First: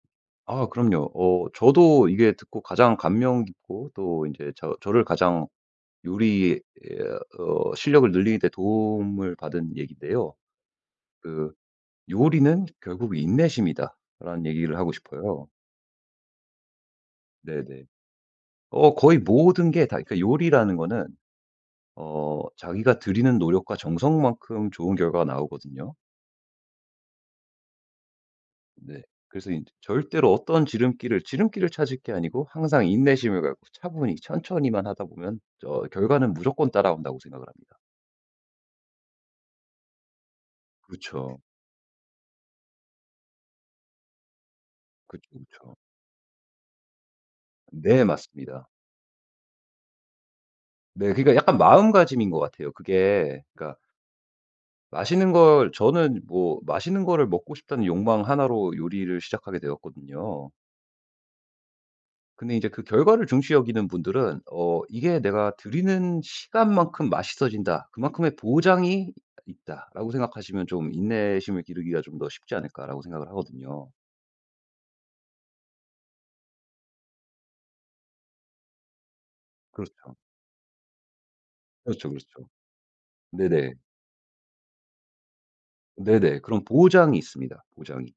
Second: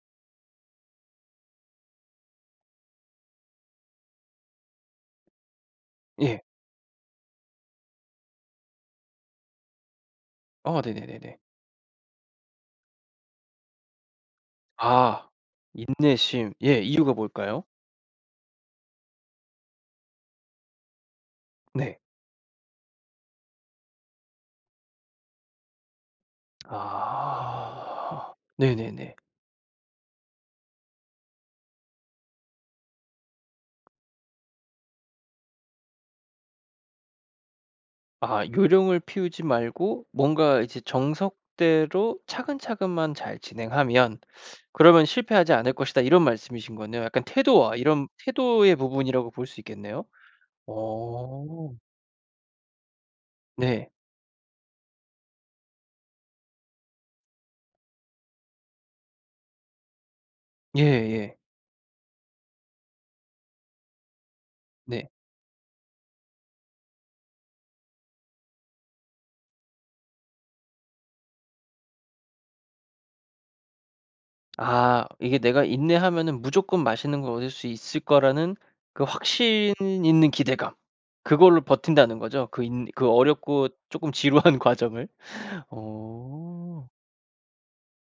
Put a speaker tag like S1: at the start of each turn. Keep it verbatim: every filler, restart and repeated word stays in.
S1: 아 그럼요. 어 저도 이게 듣고 가장 감명 깊고 또 인제 저 저를 가장
S2: 예.
S1: 요리에 에어 어 실력을 늘리는 데 도움을 받은 얘기인데요.
S2: 어 네네네네.
S1: 그 "요리는 결국 인내심이다."라는 얘기를 하고
S2: 아.
S1: 싶어요.
S2: 인내심. 예 이유가 뭘까요?
S1: 네네. 어 거의 모든 게 다 그러니까 요리라는 거는
S2: 네.
S1: 어 자기가 들이는 노력과 정성만큼 좋은 결과가 나오거든요.
S2: 아.
S1: 네.
S2: 네네네.
S1: 그래서 인제 절대로 어떤 지름길을 지름길을 찾을 게 아니고 항상 인내심을 갖고 차분히 천천히만 하다 보면 저 결과는 무조건 따라온다고 생각을 합니다.
S2: 아 "요령을 피우지 말고 뭔가 이제
S1: 그쵸.
S2: 정석대로 차근차근만 잘 진행하면 그러면
S1: 그쵸,
S2: 실패하지 않을
S1: 그쵸.
S2: 것이다." 이런 말씀이신 거네요. 약간 태도와
S1: 네.
S2: 이런
S1: 맞습니다.
S2: 태도의 부분이라고 볼 수 있겠네요.
S1: 네. 그러니까 약간
S2: 어.
S1: 마음가짐인 것 같아요. 그게 그러니까
S2: 네.
S1: 맛있는 걸 저는 뭐 맛있는 거를 먹고 싶다는 욕망 하나 로 요리를 시작하게 되었거든요.
S2: 예예.
S1: 근데 이제 그 결과를 중시 여기는 분들은 어
S2: 네.
S1: 이게 '내가 들이는 시간만큼 맛있어진다. 그만큼의 보장이 있다.'라고 생각하시면 '좀 인내심을 기르기가 좀 더 쉽지 않을까?'라고 생각을 하거든요.
S2: 아 이게 내가 인내하면은 무조건 맛있는 걸 얻을 수 있을 거라는 그 확신
S1: 그렇죠.
S2: 있는 기대감 그걸로
S1: 그렇죠,
S2: 버틴다는
S1: 그렇죠.
S2: 거죠? 그 인 그 어렵고
S1: 네네.
S2: 쪼끔 지루한 과정을?
S1: 네네. 그런
S2: 어.
S1: 보장이 있습니다 보장이.